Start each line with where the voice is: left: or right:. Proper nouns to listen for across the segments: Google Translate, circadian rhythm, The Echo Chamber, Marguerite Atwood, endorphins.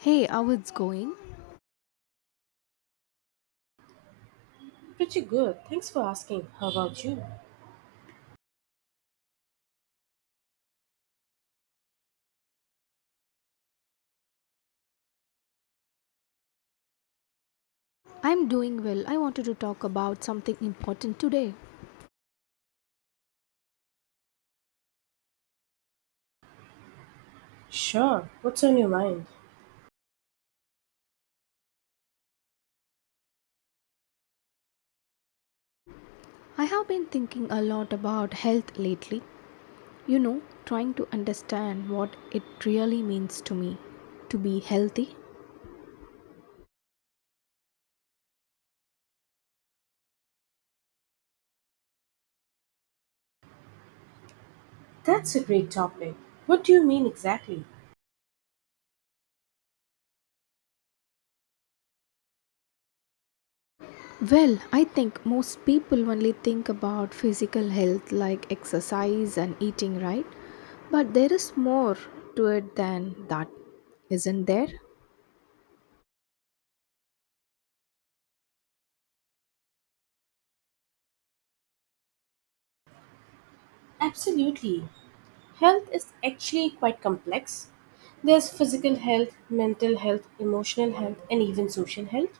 left: Hey, how it's going?
right: Pretty good. Thanks for asking. How about you?
left: I'm doing well. I wanted to talk about something important today.
right: Sure. What's on your mind?
left: I have been thinking a lot about health lately, trying to understand what it really means to me to be healthy.
right: That's a great topic. What do you mean exactly?
left: Well, I think most people only think about physical health like exercise and eating, right? But there is more to it than that, isn't there?
right: Absolutely. Health is actually quite complex. There's physical health, mental health, emotional health, and even social health.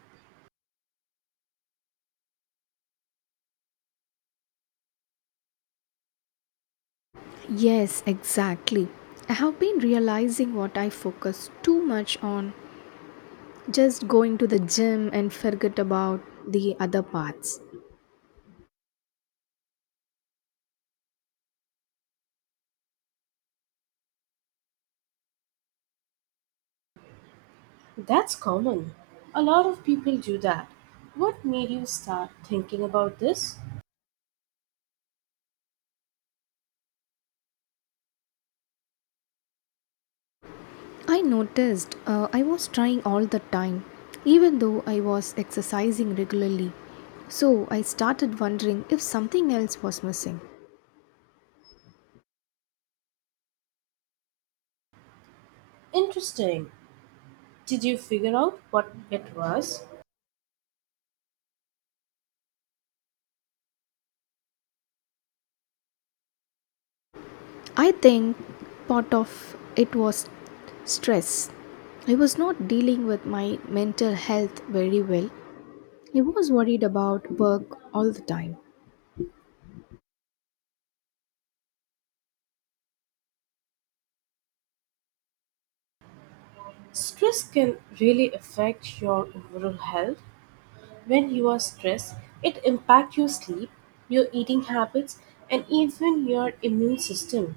left: Yes, exactly. I have been realizing what I focus too much on just going to the gym and forget about the other parts.
right: That's common. A lot of people do that. What made you start thinking about this?
left: I noticed I was trying all the time, even though I was exercising regularly. So I started wondering if something else was missing.
right: Interesting. Did you figure out what it was?
left: I think part of it was stress. I was not dealing with my mental health very well. I was worried about work all the time.
right: Stress can really affect your overall health. When you are stressed, it impacts your sleep, your eating habits, and even your immune system.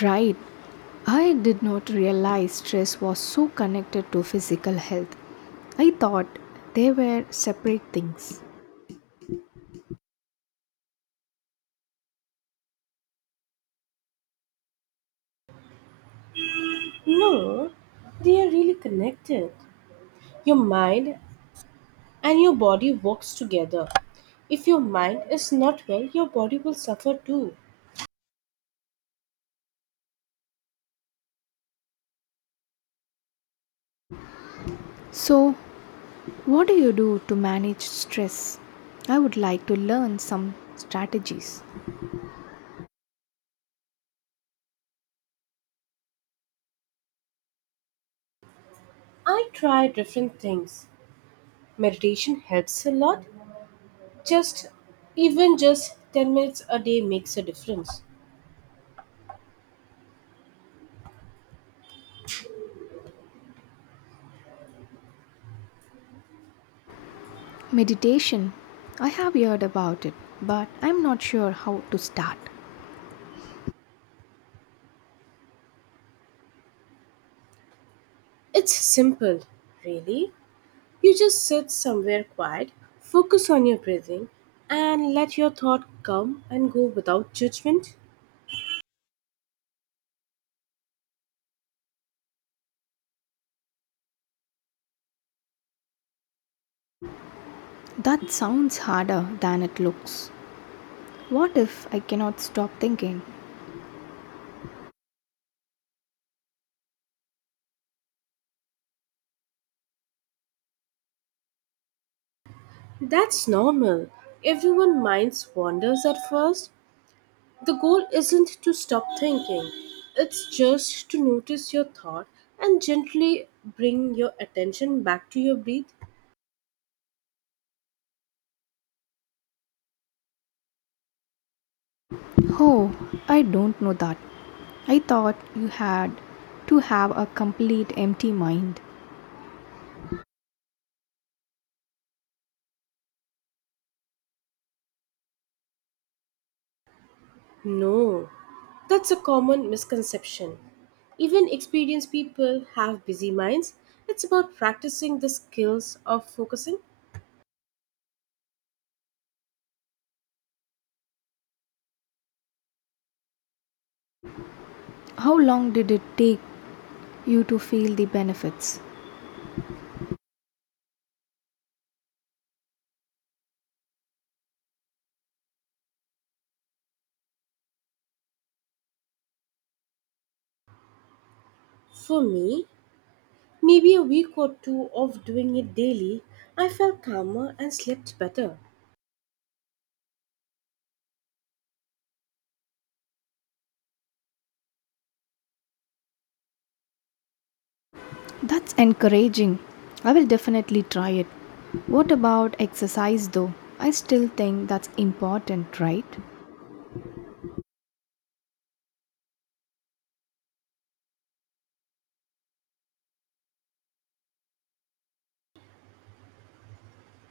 left: Right. I did not realize stress was so connected to physical health. I thought they were separate things.
right: No, they are really connected. Your mind and your body works together. If your mind is not well, your body will suffer too.
left: So, what do you do to manage stress? I would like to learn some strategies.
right: I try different things. Meditation helps a lot. Just Even just 10 minutes a day makes a difference.
left: Meditation. I have heard about it, but I'm not sure how to start.
right: It's simple, really. You just sit somewhere quiet, focus on your breathing, and let your thought come and go without judgment.
left: That sounds harder than it looks. What if I cannot stop thinking?
right: That's normal. Everyone minds wanders at first. The goal isn't to stop thinking. It's just to notice your thought and gently bring your attention back to your breath.
left: Oh, I don't know that. I thought you had to have a complete empty mind.
right: No, that's a common misconception. Even experienced people have busy minds. It's about practicing the skills of focusing.
left: How long did it take you to feel the benefits?
right: For me, maybe a week or two of doing it daily, I felt calmer and slept better.
left: That's encouraging. I will definitely try it. What about exercise though? I still think that's important, right?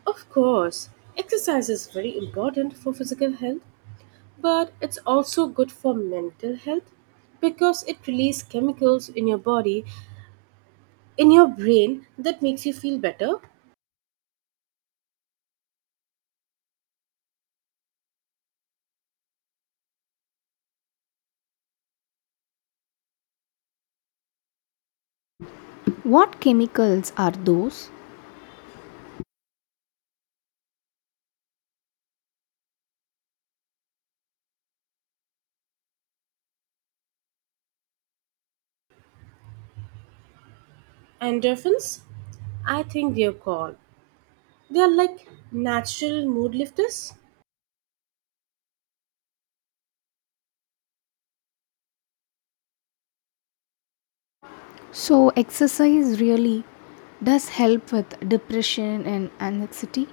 right: Of course, exercise is very important for physical health, but it's also good for mental health because it releases chemicals in your body, in your brain that makes you feel better.
left: What chemicals are those?
right: Endorphins, I think they're called. They are like natural mood lifters.
left: So, exercise really does help with depression and anxiety.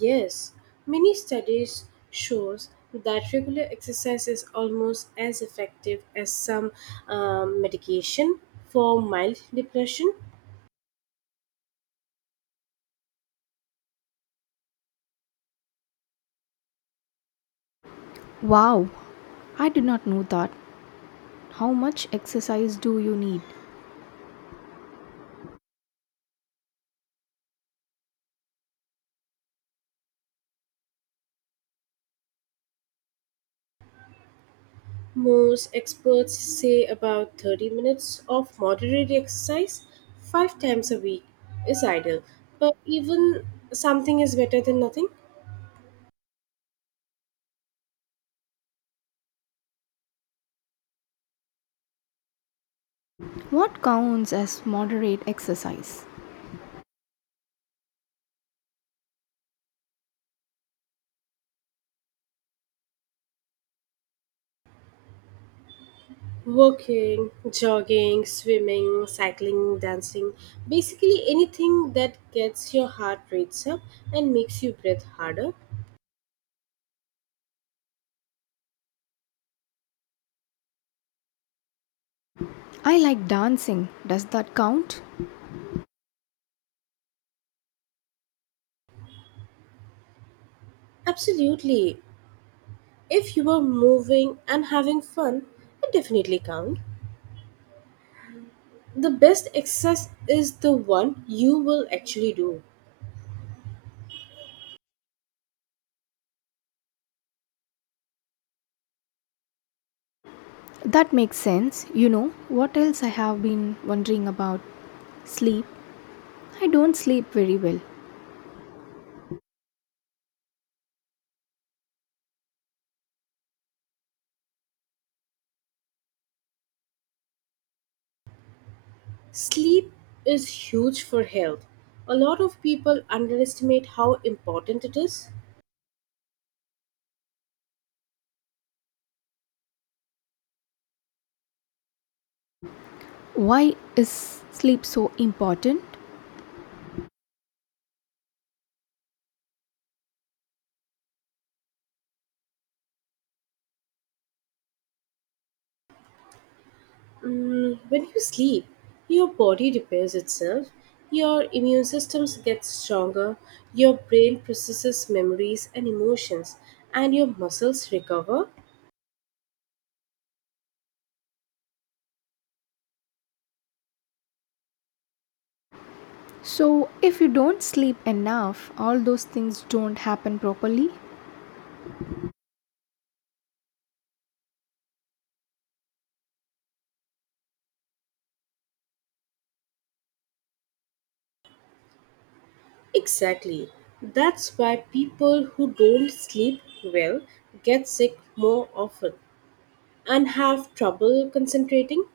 right: Yes, many studies shows that regular exercise is almost as effective as some medication for mild depression.
left: Wow, I did not know that. How much exercise do you need?
right: Most experts say about 30 minutes of moderate exercise 5 times a week is ideal, but even something is better than nothing.
left: What counts as moderate exercise?
right: Walking, jogging, swimming, cycling, dancing, basically anything that gets your heart rates up and makes you breathe harder.
left: I like dancing. Does that count?
right: Absolutely. If you are moving and having fun, it definitely counts. The best exercise is the one you will actually do.
left: That makes sense. What else I have been wondering about? Sleep. I don't sleep very well.
right: Sleep is huge for health. A lot of people underestimate how important it is.
left: Why is sleep so important?
right: When you sleep, your body repairs itself, your immune systems get stronger, your brain processes memories and emotions, and your muscles recover.
left: So, if you don't sleep enough, all those things don't happen properly.
right: Exactly. That's why people who don't sleep well get sick more often and have trouble concentrating.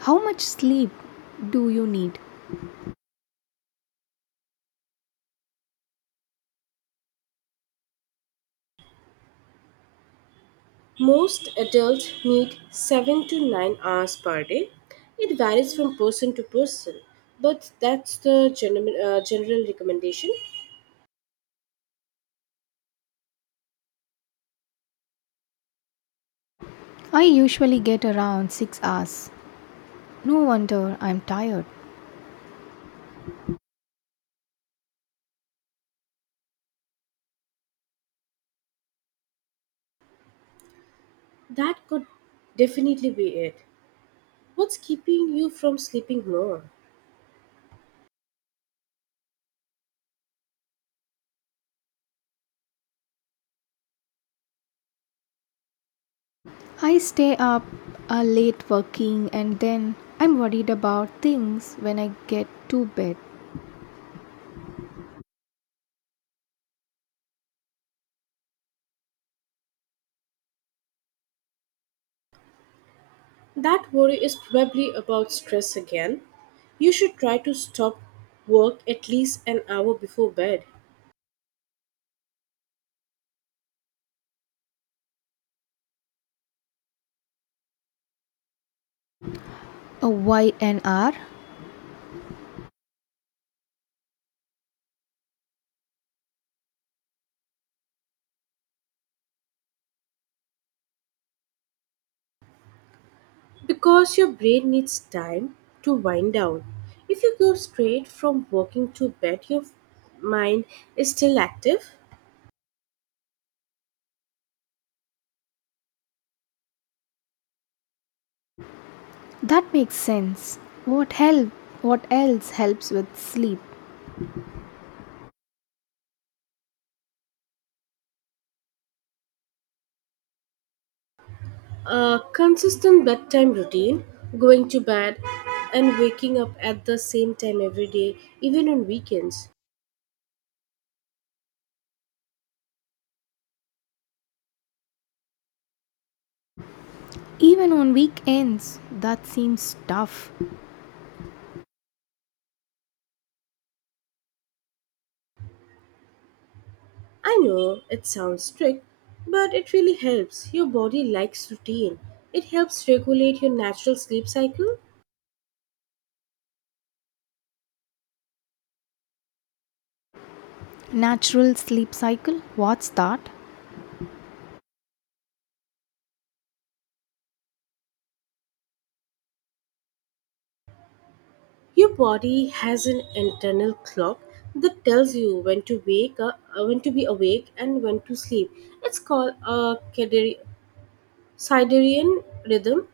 left: How much sleep do you need?
right: Most adults need 7 to 9 hours per day. It varies from person to person, but that's the general recommendation.
left: I usually get around 6 hours. No wonder I'm tired.
right: That could definitely be it. What's keeping you from sleeping more?
left: I stay up late working and then I'm worried about things when I get to bed.
right: That worry is probably about stress again. You should try to stop work at least an hour before bed
left: A why an hour?
right: because your brain needs time to wind down. If you go straight from working to bed, your mind is still active.
left: That makes sense. What help? What else helps with sleep?
right: A consistent bedtime routine, going to bed and waking up at the same time every day, even on weekends.
left: Even on weekends, that seems tough.
right: I know it sounds strict, but it really helps. Your body likes routine. It helps regulate your natural sleep cycle.
left: Natural sleep cycle? What's that?
right: Your body has an internal clock that tells you when to wake up, when to be awake and when to sleep. It's called a circadian rhythm.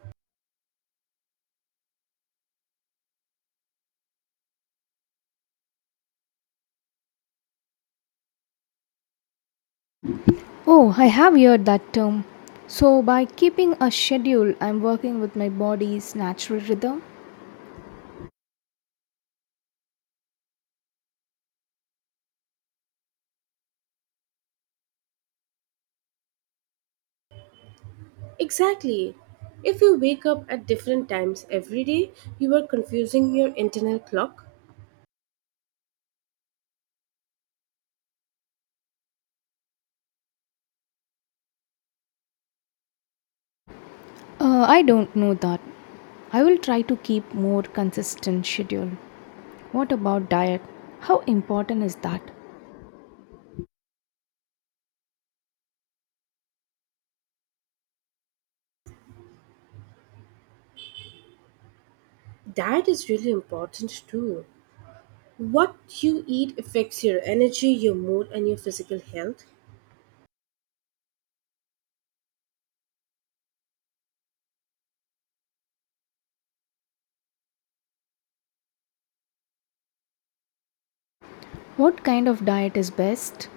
left: Oh, I have heard that term. So, by keeping a schedule, I'm working with my body's natural rhythm.
right: Exactly. If you wake up at different times every day, you are confusing your internal clock.
left: I don't know that. I will try to keep more consistent schedule. What about diet? How important is that?
right: Diet is really important too. What you eat affects your energy, your mood, and your physical health.
left: What kind of diet is best?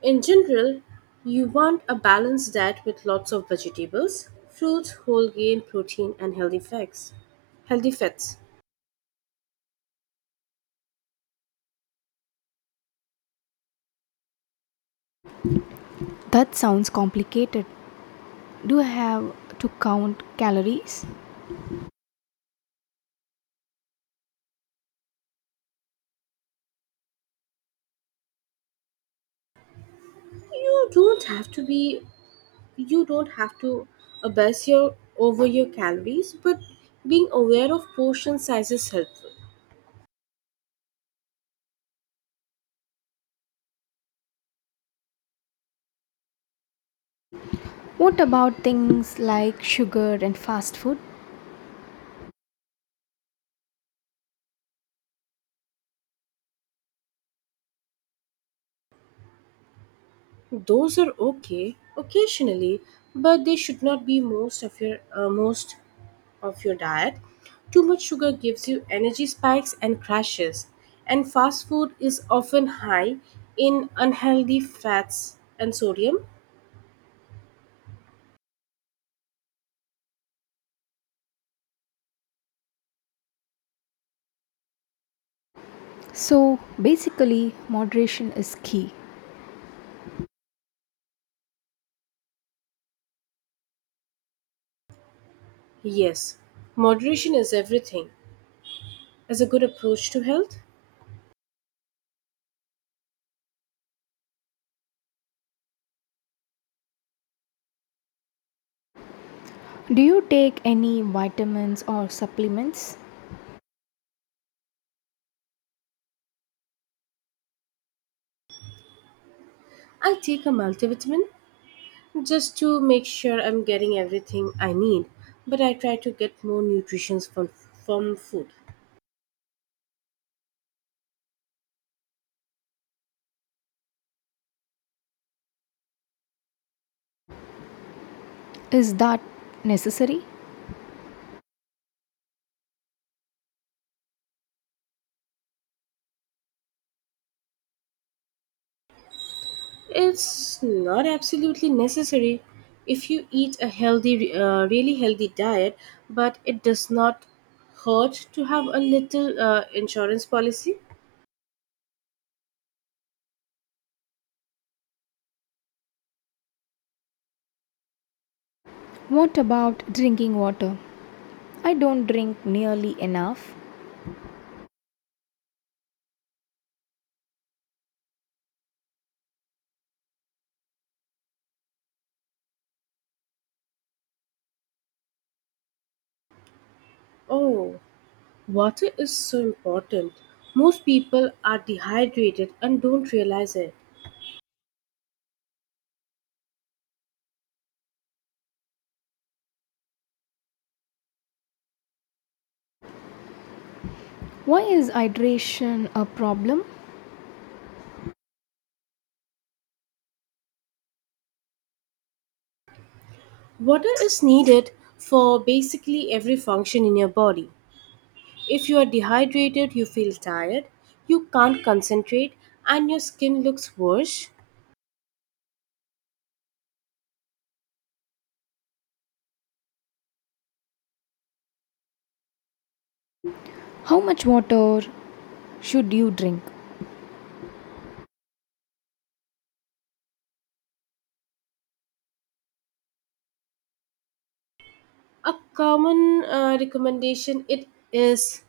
right: In general, you want a balanced diet with lots of vegetables, fruits, whole grain, protein, and healthy fats. Healthy fats.
left: That sounds complicated. Do I have to count calories?
right: You don't have to be. You don't have to obsess your over your calories, but being aware of portion size is helpful.
left: What about things like sugar and fast food?
right: Those are okay occasionally, but they should not be most of your diet. Too much sugar gives you energy spikes and crashes, and fast food is often high in unhealthy fats and sodium.
left: So basically, moderation is key.
right: Yes, moderation is everything. As a good approach to health,
left: Do you take any vitamins or supplements?
right: I take a multivitamin just to make sure I'm getting everything I need, but I try to get more nutrition from food.
left: Is that necessary?
right: It's not absolutely necessary if you eat a really healthy diet, but it does not hurt to have a little insurance policy.
left: What about drinking water? I don't drink nearly enough.
right: Oh, water is so important. Most people are dehydrated and don't realize it.
left: Why is hydration a problem?
right: Water is needed for basically every function in your body. If you are dehydrated, you feel tired, you can't concentrate, and your skin looks worse.
left: How much water should you drink?
right: A common recommendation it is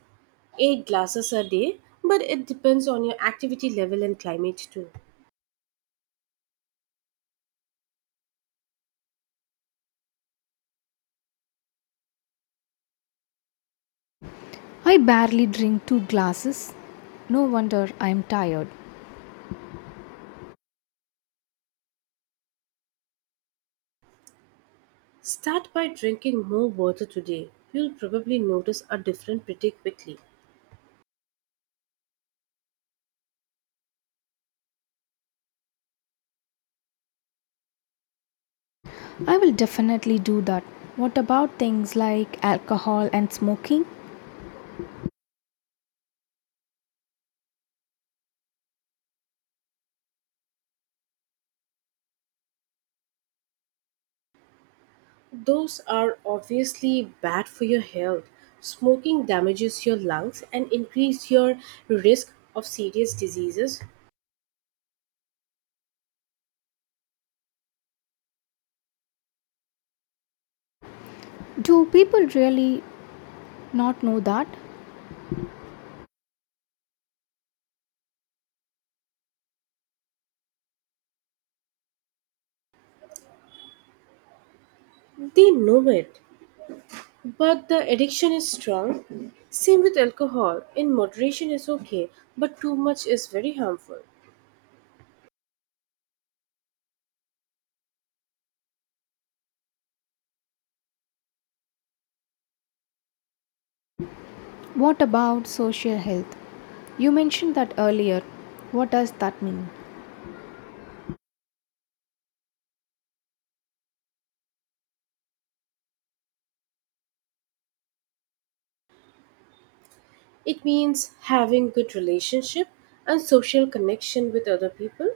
right: 8 glasses a day, but it depends on your activity level and climate too.
left: I barely drink two glasses. No wonder I am tired.
right: Start by drinking more water today. You'll probably notice a difference pretty quickly.
left: I will definitely do that. What about things like alcohol and smoking?
right: Those are obviously bad for your health. Smoking damages your lungs and increase your risk of serious diseases.
left: Do people really not know that?
right: They know it. But the addiction is strong. Same with alcohol. In moderation is okay, but too much is very harmful.
left: What about social health? You mentioned that earlier. What does that mean?
right: It means having good relationship and social connection with other people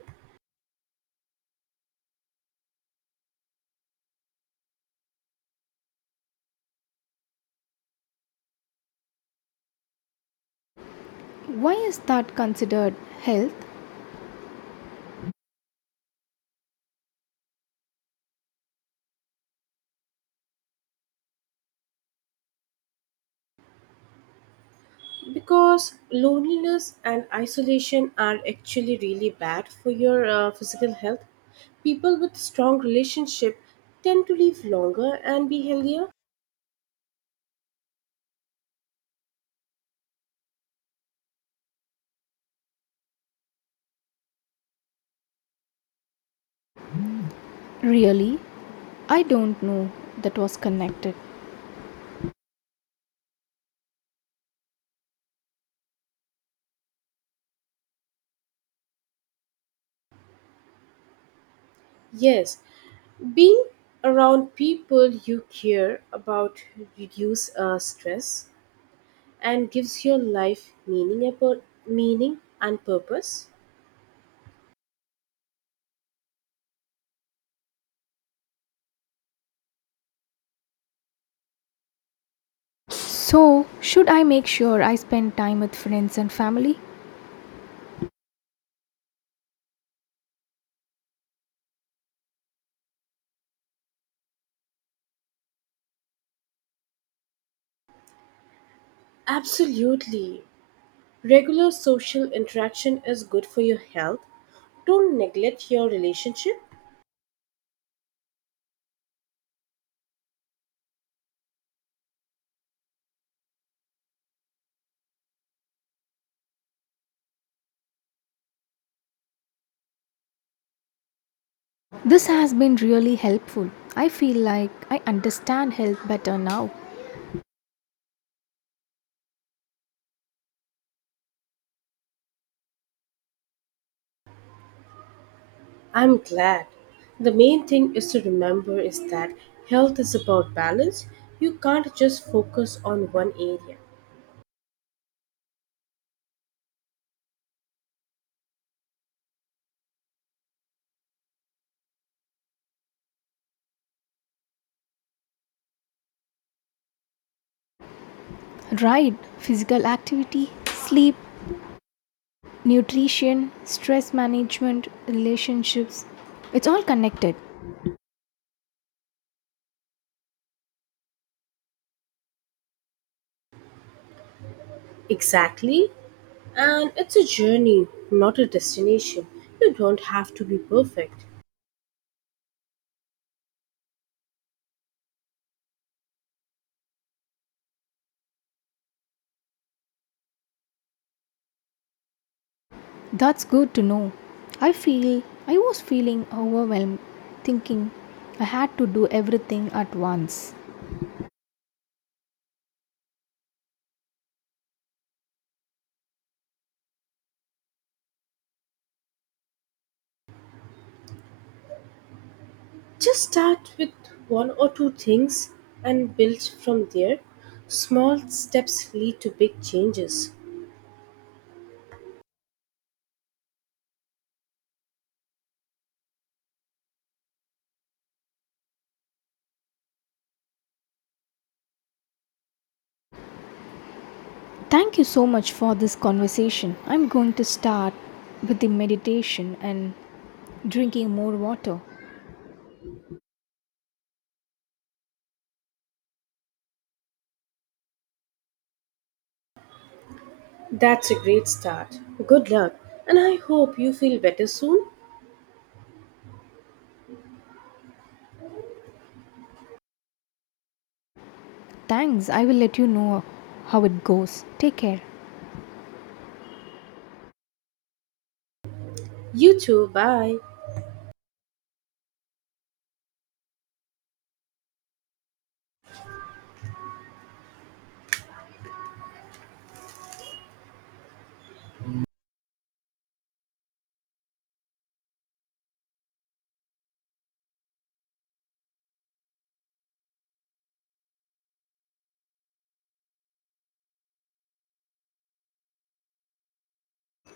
left: Why is that considered health?
right: because loneliness and isolation are actually really bad for your physical health. People with strong relationship tend to live longer and be healthier.
left: Really? I don't know that was connected.
right: Yes, being around people you care about reduce stress and gives your life meaning and purpose.
left: So, should I make sure I spend time with friends and family?
right: Absolutely. Regular social interaction is good for your health. Don't neglect your relationship.
left: This has been really helpful. I feel like I understand health better now.
right: I'm glad. The main thing is to remember is that health is about balance. You can't just focus on one area.
left: Right, physical activity, sleep, nutrition, stress management, relationships. It's all connected.
right: Exactly. And it's a journey, not a destination. You don't have to be perfect.
left: That's good to know. I feel I was feeling overwhelmed, thinking I had to do everything at once.
right: Just start with one or two things and build from there. Small steps lead to big changes.
left: Thank you so much for this conversation. I'm going to start with the meditation and drinking more water.
right: That's a great start. Good luck, and I hope you feel better soon.
left: Thanks, I will let you know how it goes. Take care.
right: You too, bye.